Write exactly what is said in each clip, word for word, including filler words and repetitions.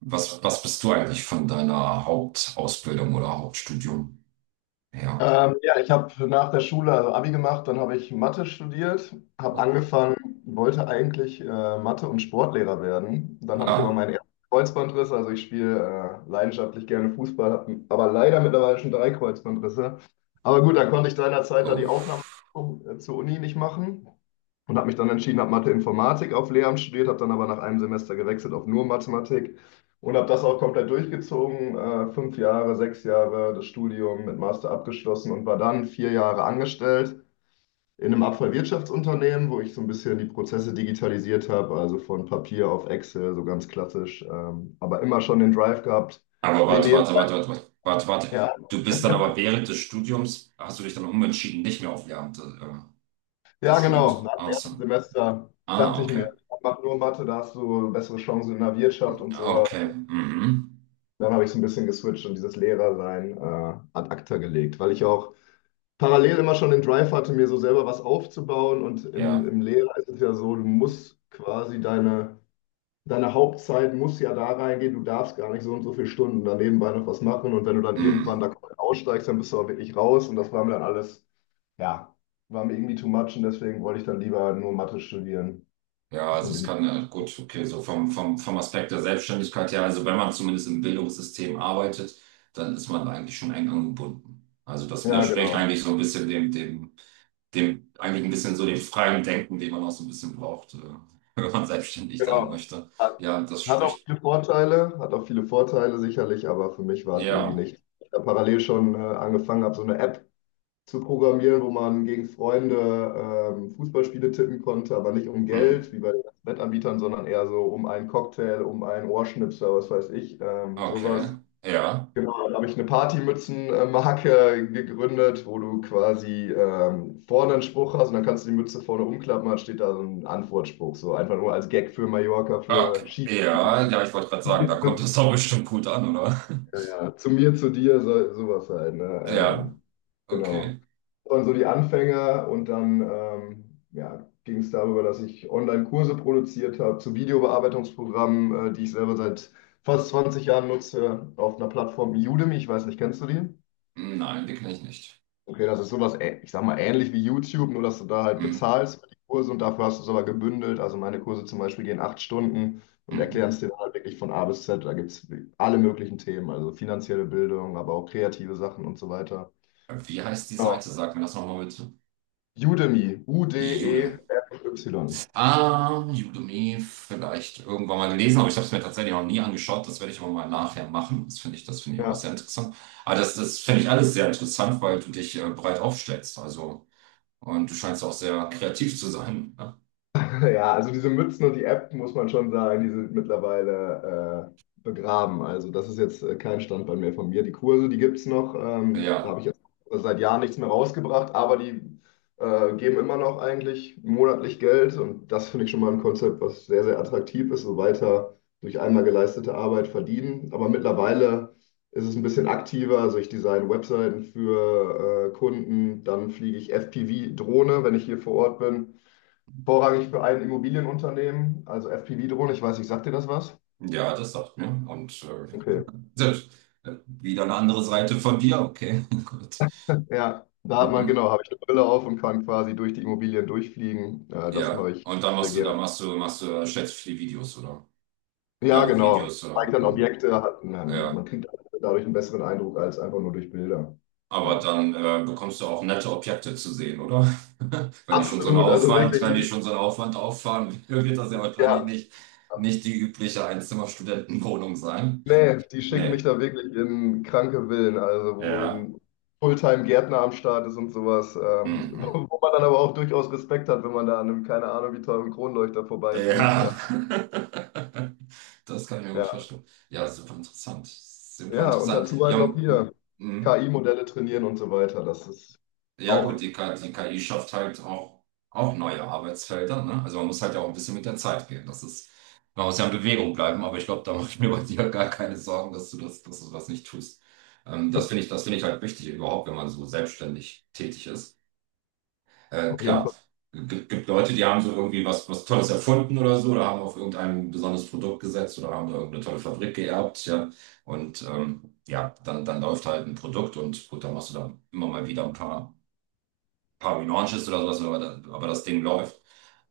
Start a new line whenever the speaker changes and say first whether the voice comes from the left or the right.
right: Was, was bist du eigentlich von deiner Hauptausbildung oder Hauptstudium her?
left: Ähm, ja, ich habe nach der Schule also Abi gemacht, dann habe ich Mathe studiert, habe
right: Oh,
left: angefangen, wollte eigentlich äh, Mathe- und Sportlehrer werden. Dann hatte ich aber
right: ah,
left: meinen ersten Kreuzbandriss, also ich spiele äh, leidenschaftlich gerne Fußball, habe aber leider mittlerweile schon drei Kreuzbandrisse. Aber gut, dann konnte ich seinerzeit da die
right: oh.
left: Aufnahme äh, zur Uni nicht machen und habe mich dann entschieden, habe Mathe-Informatik auf Lehramt studiert, habe dann aber nach einem Semester gewechselt auf nur Mathematik. Und habe das auch komplett durchgezogen, äh, fünf Jahre, sechs Jahre das Studium mit Master abgeschlossen und war dann vier Jahre angestellt in einem Abfallwirtschaftsunternehmen, wo ich so ein bisschen die Prozesse digitalisiert habe, also von Papier auf Excel, so ganz klassisch, ähm, aber immer schon den Drive gehabt.
right: Aber
left: Mir
right: warte, warte,
left: nebenbei,
right: warte, warte, warte, warte, warte.
left: ja.
right: Du bist dann aber während des Studiums, hast du dich dann umentschieden, nicht mehr auf Lehramt, äh, das
left: Ja,
right: Studium zu
left: genau,
right: machen?
left: nach
right: Ach
left: dem
right: so.
left: ersten Semester
right: Ah,
left: dachte ich mir,
right: okay.
left: mach nur Mathe, da hast du bessere Chancen in der Wirtschaft und sowas.
right: Okay. Mhm.
left: Dann habe ich so ein bisschen geswitcht und dieses Lehrersein äh, ad acta gelegt, weil ich auch parallel immer schon den Drive hatte, mir so selber was aufzubauen. Und im,
right: Ja.
left: im Lehrer ist es ja so, du musst quasi deine, deine Hauptzeit muss ja da reingehen, du darfst gar nicht so und so viele Stunden da nebenbei noch was machen. Und wenn du dann irgendwann
right: Mhm.
left: da komplett aussteigst, dann bist du auch wirklich raus. Und das war mir dann alles, ja, war mir irgendwie too much. Und deswegen wollte ich dann lieber nur Mathe studieren.
right: Ja, also
left: Und
right: es
left: in die,
right: kann, äh, gut, okay, so vom, vom, vom Aspekt der Selbstständigkeit her, also wenn man zumindest im Bildungssystem arbeitet, dann ist man eigentlich schon eng angebunden. Also das
left: ja,
right: widerspricht
left: genau.
right: eigentlich so ein bisschen dem, dem, dem eigentlich ein bisschen so dem freien Denken, den man auch so ein bisschen braucht, äh, wenn man selbstständig sein
left: Genau.
right: möchte.
left: Hat,
right: Ja, das
left: hat auch
right: spricht,
left: viele Vorteile, hat auch viele Vorteile sicherlich, aber für mich war es irgendwie
right: ja,
left: nicht. Ich habe parallel schon äh, angefangen, habe so eine App zu programmieren, wo man gegen Freunde ähm, Fußballspiele tippen konnte, aber nicht um
right: hm,
left: Geld, wie bei den Wettanbietern, sondern eher so um einen Cocktail, um einen Ohrschnipser, was weiß ich, ähm,
right: okay,
left: sowas.
right: ja,
left: Genau, da habe ich eine Partymützenmarke gegründet, wo du quasi ähm, vorne einen Spruch hast und dann kannst du die Mütze vorne umklappen, dann steht da so ein Antwortspruch, so einfach nur als Gag für Mallorca, für
right: okay,
left: Ski.
right: ja, ja, ich wollte gerade sagen, da kommt das doch bestimmt gut an, oder?
left: Ja, ja. Zu mir, zu dir, so, sowas halt, ne?
right: Ja,
left: Ähm, genau,
right: okay.
left: waren so die Anfänge, und dann ähm, ja, ging es darüber, dass ich Online-Kurse produziert habe zu Videobearbeitungsprogrammen, äh, die ich selber seit fast zwanzig Jahren nutze, auf einer Plattform wie Udemy. Ich weiß nicht, kennst du die?
right: Nein, die kenne ich nicht.
left: Okay, das ist sowas, ä- ich sag mal, ähnlich wie YouTube, nur dass du da halt
right: Hm,
left: bezahlst für die Kurse und dafür hast du es aber gebündelt. Also meine Kurse zum Beispiel gehen acht Stunden und
right: hm.
left: erklären es dir dann halt wirklich von A bis Z. Da gibt es alle möglichen Themen, also finanzielle Bildung, aber auch kreative Sachen und so weiter.
right: Wie heißt die Seite? Sag mir das nochmal bitte.
left: Udemy,
right: Judem.
left: U-D-E-M-Y.
right: Ah, Udemy vielleicht irgendwann mal gelesen, aber ich habe es mir tatsächlich noch nie angeschaut. Das werde ich aber mal nachher machen. Das finde ich, das finde ich auch sehr
left: Ja.
right: interessant. Aber das, das finde ich alles sehr interessant, weil du dich äh, breit aufstellst. Also, und du scheinst auch sehr kreativ zu sein, ne?
left: Ja, also diese Mützen und die App, muss man schon sagen, die sind mittlerweile äh, begraben. Also das ist jetzt äh, kein Standbein mehr von mir. Die Kurse, die gibt es noch. Ähm, da habe
right: Ja,
left: ich jetzt seit Jahren nichts mehr rausgebracht, aber die äh, geben immer noch eigentlich monatlich Geld. Und das finde ich schon mal ein Konzept, was sehr, sehr attraktiv ist, so weiter durch einmal geleistete Arbeit verdienen. Aber mittlerweile ist es ein bisschen aktiver. Also ich design Webseiten für äh, Kunden, dann fliege ich F P V-Drohne, wenn ich hier vor Ort bin, vorrangig für ein Immobilienunternehmen, also F P V-Drohne. Ich weiß nicht, sagt dir das was?
right: ja, das sagt mir. Und äh,
left: Okay.
right: selbst, äh, wieder eine andere Seite von dir. Okay, gut.
left: Ja, da hat man,
right: Mhm.
left: genau, habe ich eine Brille auf und kann quasi durch die Immobilien durchfliegen. Äh, das
right: Ja.
left: mache ich
right: Und dann
left: sehr
right: machst du, da
left: gerne.
right: machst du, machst du, stellst du viele Videos oder?
left: Ja,
right: Ja,
left: genau.
right: Videos
left: Zeigt
right: oder.
left: dann
right: Hm.
left: Objekte, hat, man,
right: Ja.
left: man kriegt dadurch einen besseren Eindruck als einfach nur durch Bilder.
right: Aber
left: Ja.
right: dann äh, bekommst du auch nette Objekte zu sehen, oder? Wenn ich schon so einen
left: Absolut, also
right: Aufwand,
left: wirklich
right: wenn ich
left: die,
right: schon so einen Aufwand auffahren will, wird das ja wahrscheinlich
left: ja.
right: nicht, nicht die übliche Einzimmer-Studentenwohnung sein.
left: Nee, die schicken
right: Nee,
left: mich da wirklich in kranke Villen, also wo
right: ja.
left: ein Fulltime-Gärtner am Start ist und sowas, ähm,
right: Mhm.
left: wo wo man dann aber auch durchaus Respekt hat, wenn man da an einem, keine Ahnung, wie teuren Kronleuchter vorbeifliegt. Äh,
right: Ja. Das kann ich mir gut
left: ja.
right: verstehen. Ja, super interessant. Super
left: Ja, und
right: interessant.
left: dazu halt
right: Ja,
left: noch
right: m-
left: hier
right: m-
left: K I-Modelle trainieren und so weiter. Das ist
right: Ja gut,
left: auch
right: die K I, die K I schafft halt auch, auch neue Arbeitsfelder, ne? Also man muss halt ja auch ein bisschen mit der Zeit gehen. Das ist, man muss ja in Bewegung bleiben, aber ich glaube, da mache ich mir bei dir gar keine Sorgen, dass du das, dass du das nicht tust. Ähm, das finde ich, das finde ich halt wichtig überhaupt, wenn man so selbstständig tätig ist. Äh,
left: auf jeden
right: klar,
left: Fall.
right: gibt, gibt Leute, die haben so irgendwie was, was Tolles erfunden oder so, oder haben auf irgendein besonderes Produkt gesetzt oder haben da irgendeine tolle Fabrik geerbt, ja. Und ähm, ja, dann, dann läuft halt ein Produkt und gut, dann machst du da immer mal wieder ein paar paar Relaunches oder sowas, aber, da- aber das Ding läuft.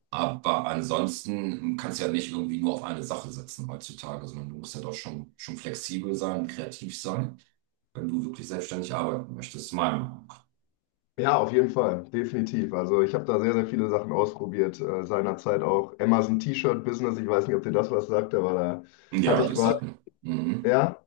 right: Aber ansonsten kannst du ja nicht irgendwie nur auf eine Sache setzen heutzutage, sondern du musst ja doch schon, schon flexibel sein, kreativ sein, wenn du wirklich selbstständig arbeiten möchtest, meiner Meinung nach.
left: Ja, auf jeden Fall, definitiv. Also ich habe da sehr, sehr viele Sachen ausprobiert. Äh, seinerzeit auch Amazon T-Shirt-Business. Ich weiß nicht, ob dir das was sagt, aber da hatte
right: Ja,
left: ich
right: das
left: quasi,
right: sagt man. Mhm.
left: ja.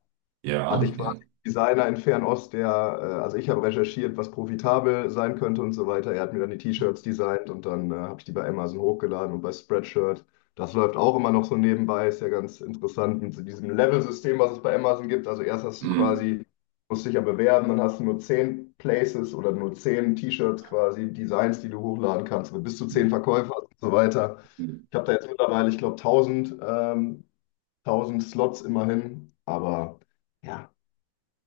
left: Hatte
right: Ja,
left: ich quasi
right: ja.
left: einen Designer in Fernost, der, äh, also ich habe recherchiert, was profitabel sein könnte und so weiter. Er hat mir dann die T-Shirts designt und dann äh, habe ich die bei Amazon hochgeladen und bei Spreadshirt. Das läuft auch immer noch so nebenbei, ist ja ganz interessant mit so diesem Level-System, was es bei Amazon gibt. Also erst hast du
right: Mhm.
left: quasi, musst dich ja bewerben, dann hast du nur zehn Places oder nur zehn T-Shirts quasi, Designs, die du hochladen kannst, mit bis zu zehn Verkäufer und so weiter.
right: Mhm.
left: Ich habe da jetzt mittlerweile, ich glaube, tausend ähm, tausend Slots immerhin, aber. Ja,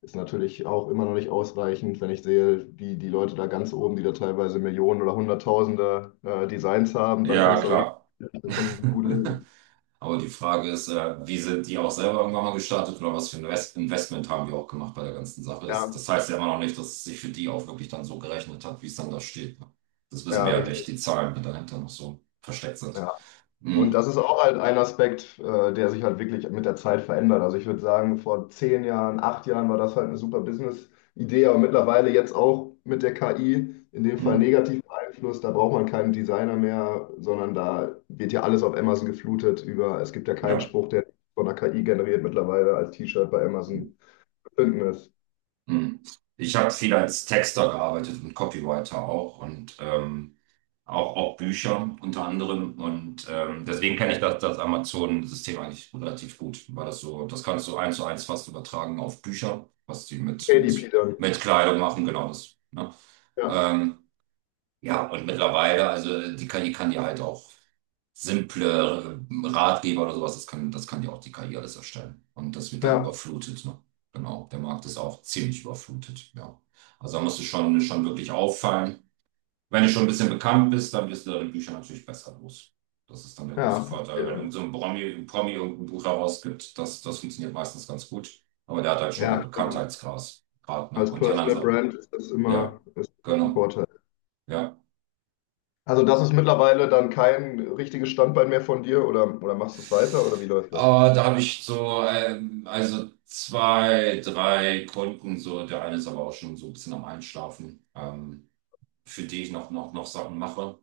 left: ist natürlich auch immer noch nicht ausreichend, wenn ich sehe, die, die Leute da ganz oben, die da teilweise Millionen oder Hunderttausende äh, Designs haben, dann
right: Ja,
left: kannst du auch
right: klar.
left: irgendwie davon gut leben.
right: Aber die Frage ist, äh, wie sind die auch selber irgendwann mal gestartet oder was für ein Invest- Investment haben die auch gemacht bei der ganzen Sache? Das,
left: Ja,
right: das heißt ja immer noch nicht, dass es sich für die auch wirklich dann so gerechnet hat, wie es dann da steht. Ne? Das wissen
left: ja,
right: wir ja nicht,
left: richtig.
right: die Zahlen, die dahinter noch so versteckt sind.
left: Ja. Und
right: Hm,
left: das ist auch halt ein Aspekt, äh, der sich halt wirklich mit der Zeit verändert. Also ich würde sagen, vor zehn Jahren, acht Jahren war das halt eine super Business-Idee, aber mittlerweile jetzt auch mit der K I in dem
right: hm,
left: Fall negativ beeinflusst. Da braucht man keinen Designer mehr, sondern da wird ja alles auf Amazon geflutet über, es gibt ja keinen
right: ja.
left: Spruch, der von der K I generiert mittlerweile als T-Shirt bei
right: Hm.
left: Amazon zu finden ist.
right: Hm. Ich habe viel als Texter gearbeitet und Copywriter auch und ähm, auch, auch Bücher unter anderem. Und ähm, deswegen kenne ich das, das Amazon-System eigentlich relativ gut, weil das so, das kannst du eins zu eins fast übertragen auf Bücher, was die mit,
left: K D P
right: mit,
left: dann.
right: mit Kleidung machen, genau das. Ne?
left: Ja,
right: Ähm, ja, und mittlerweile, also die K I kann dir halt auch simple äh, Ratgeber oder sowas, das kann, das kann dir auch die K I alles erstellen. Und das wird dann
left: ja,
right: überflutet, ne? Genau, der Markt ist auch ziemlich überflutet, ja. Also da musst du schon, schon wirklich auffallen. Wenn du schon ein bisschen bekannt bist, dann wirst du deine Bücher natürlich besser los. Das ist dann der große
left: ja.
right: Vorteil. Wenn
left: Okay.
right: irgend so ein Promi, ein Promi irgendein Buch herausgibt, das, das funktioniert meistens ganz gut. Aber der hat halt schon so
left: Ja,
right: einen
left: klar.
right: Bekanntheitsgrad, Grad, ne?
left: Als
right: Und die anderen
left: Personal
right: so.
left: Brand ist das
right: Ja,
left: immer, ist immer ein
right: genau.
left: Vorteil.
right: Ja.
left: Also das ist mittlerweile dann kein richtiges Standbein mehr von dir, oder, oder, machst du es weiter, oder wie läuft
right: Äh,
left: das?
right: da habe ich so, ähm, also zwei, drei Kunden, so, der eine ist aber auch schon so ein bisschen am Einschlafen, ähm, für die ich noch, noch, noch Sachen mache.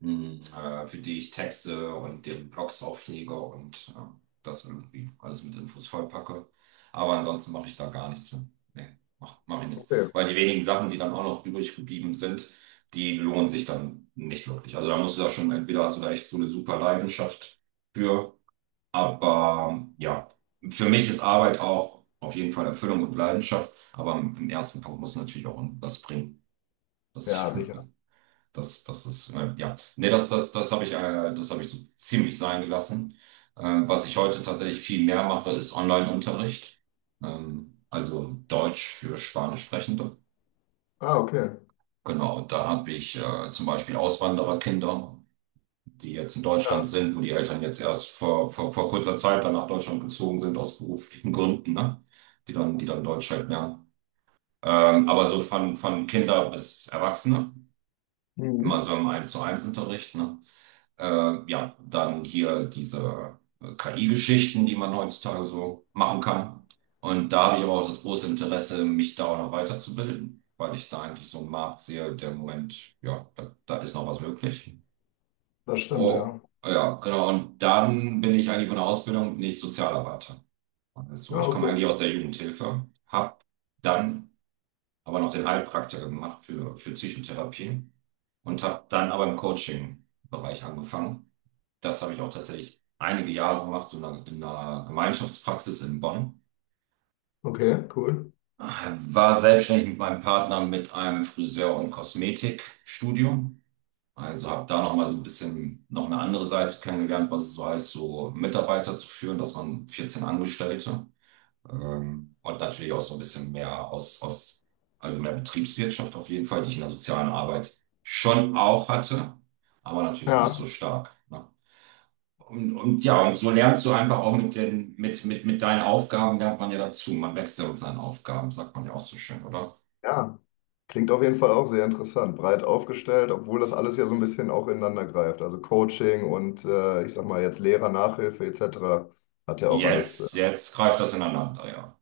right: Mhm. Äh, für die ich Texte und den Blogs auflege und äh, das irgendwie alles mit Infos vollpacke. Aber ansonsten mache ich da gar nichts mehr. Nee, mach, mach ich nichts.
left: Okay.
right: Weil die wenigen Sachen, die dann auch noch übrig geblieben sind, die lohnen sich dann nicht wirklich. Also da musst du da schon, entweder hast du da echt so eine super Leidenschaft für, aber ja, für mich ist Arbeit auch auf jeden Fall Erfüllung und Leidenschaft, aber im im ersten Punkt muss natürlich auch was bringen. Das
left: Ja, sicher.
right: Das, das ist, äh, ja, nee, das, das, das habe ich, äh, das habe ich so ziemlich sein gelassen. Äh, was ich heute tatsächlich viel mehr mache, ist Online-Unterricht. Ähm, also Deutsch für Spanischsprechende.
left: Ah, okay.
right: Genau, da habe ich äh, zum Beispiel Auswandererkinder, die jetzt in Deutschland
left: Ja.
right: sind, wo die Eltern jetzt erst vor, vor, vor kurzer Zeit dann nach Deutschland gezogen sind, aus beruflichen Gründen, ne? Die dann, die dann Deutsch halt lernen. Ähm, aber so von, von Kinder bis Erwachsene, immer
left: Mhm.
right: so im Eins zu eins Unterricht, ne? Äh, ja, dann hier diese äh, K I-Geschichten, die man heutzutage so machen kann. Und da habe ich aber auch das große Interesse, mich da auch noch weiterzubilden, weil ich da eigentlich so einen Markt sehe, der im Moment, ja, da, da ist noch was möglich.
left: Das stimmt,
right: Oh,
left: ja.
right: ja, genau. Und dann bin ich eigentlich von der Ausbildung nicht Sozialarbeiter. Also
left: Ah,
right: ich komme eigentlich
left: okay.
right: aus der Jugendhilfe, habe dann aber noch den Heilpraktiker gemacht für, für Psychotherapie und habe dann aber im Coaching-Bereich angefangen. Das habe ich auch tatsächlich einige Jahre gemacht, so in einer, in einer Gemeinschaftspraxis in Bonn.
left: Okay, cool.
right: War selbstständig mit meinem Partner mit einem Friseur- und Kosmetikstudio. Also habe da noch mal so ein bisschen noch eine andere Seite kennengelernt, was es so heißt, so Mitarbeiter zu führen, dass man vierzehn Angestellte ähm, und natürlich auch so ein bisschen mehr aus, aus, also mehr Betriebswirtschaft auf jeden Fall, die ich in der sozialen Arbeit schon auch hatte, aber natürlich nicht so
left: Ja,
right: stark. Ne? Und, und ja, und so lernst du einfach auch mit den, mit, mit, mit deinen Aufgaben lernt man ja dazu. Man wächst ja mit seinen Aufgaben, sagt man ja auch so schön, oder?
left: ja. Klingt auf jeden Fall auch sehr interessant, breit aufgestellt, obwohl das alles ja so ein bisschen auch ineinander greift. Also Coaching und äh, ich sag mal jetzt Lehrer, Nachhilfe et cetera hat ja auch alles äh,
right: Jetzt, jetzt greift das ineinander, ja.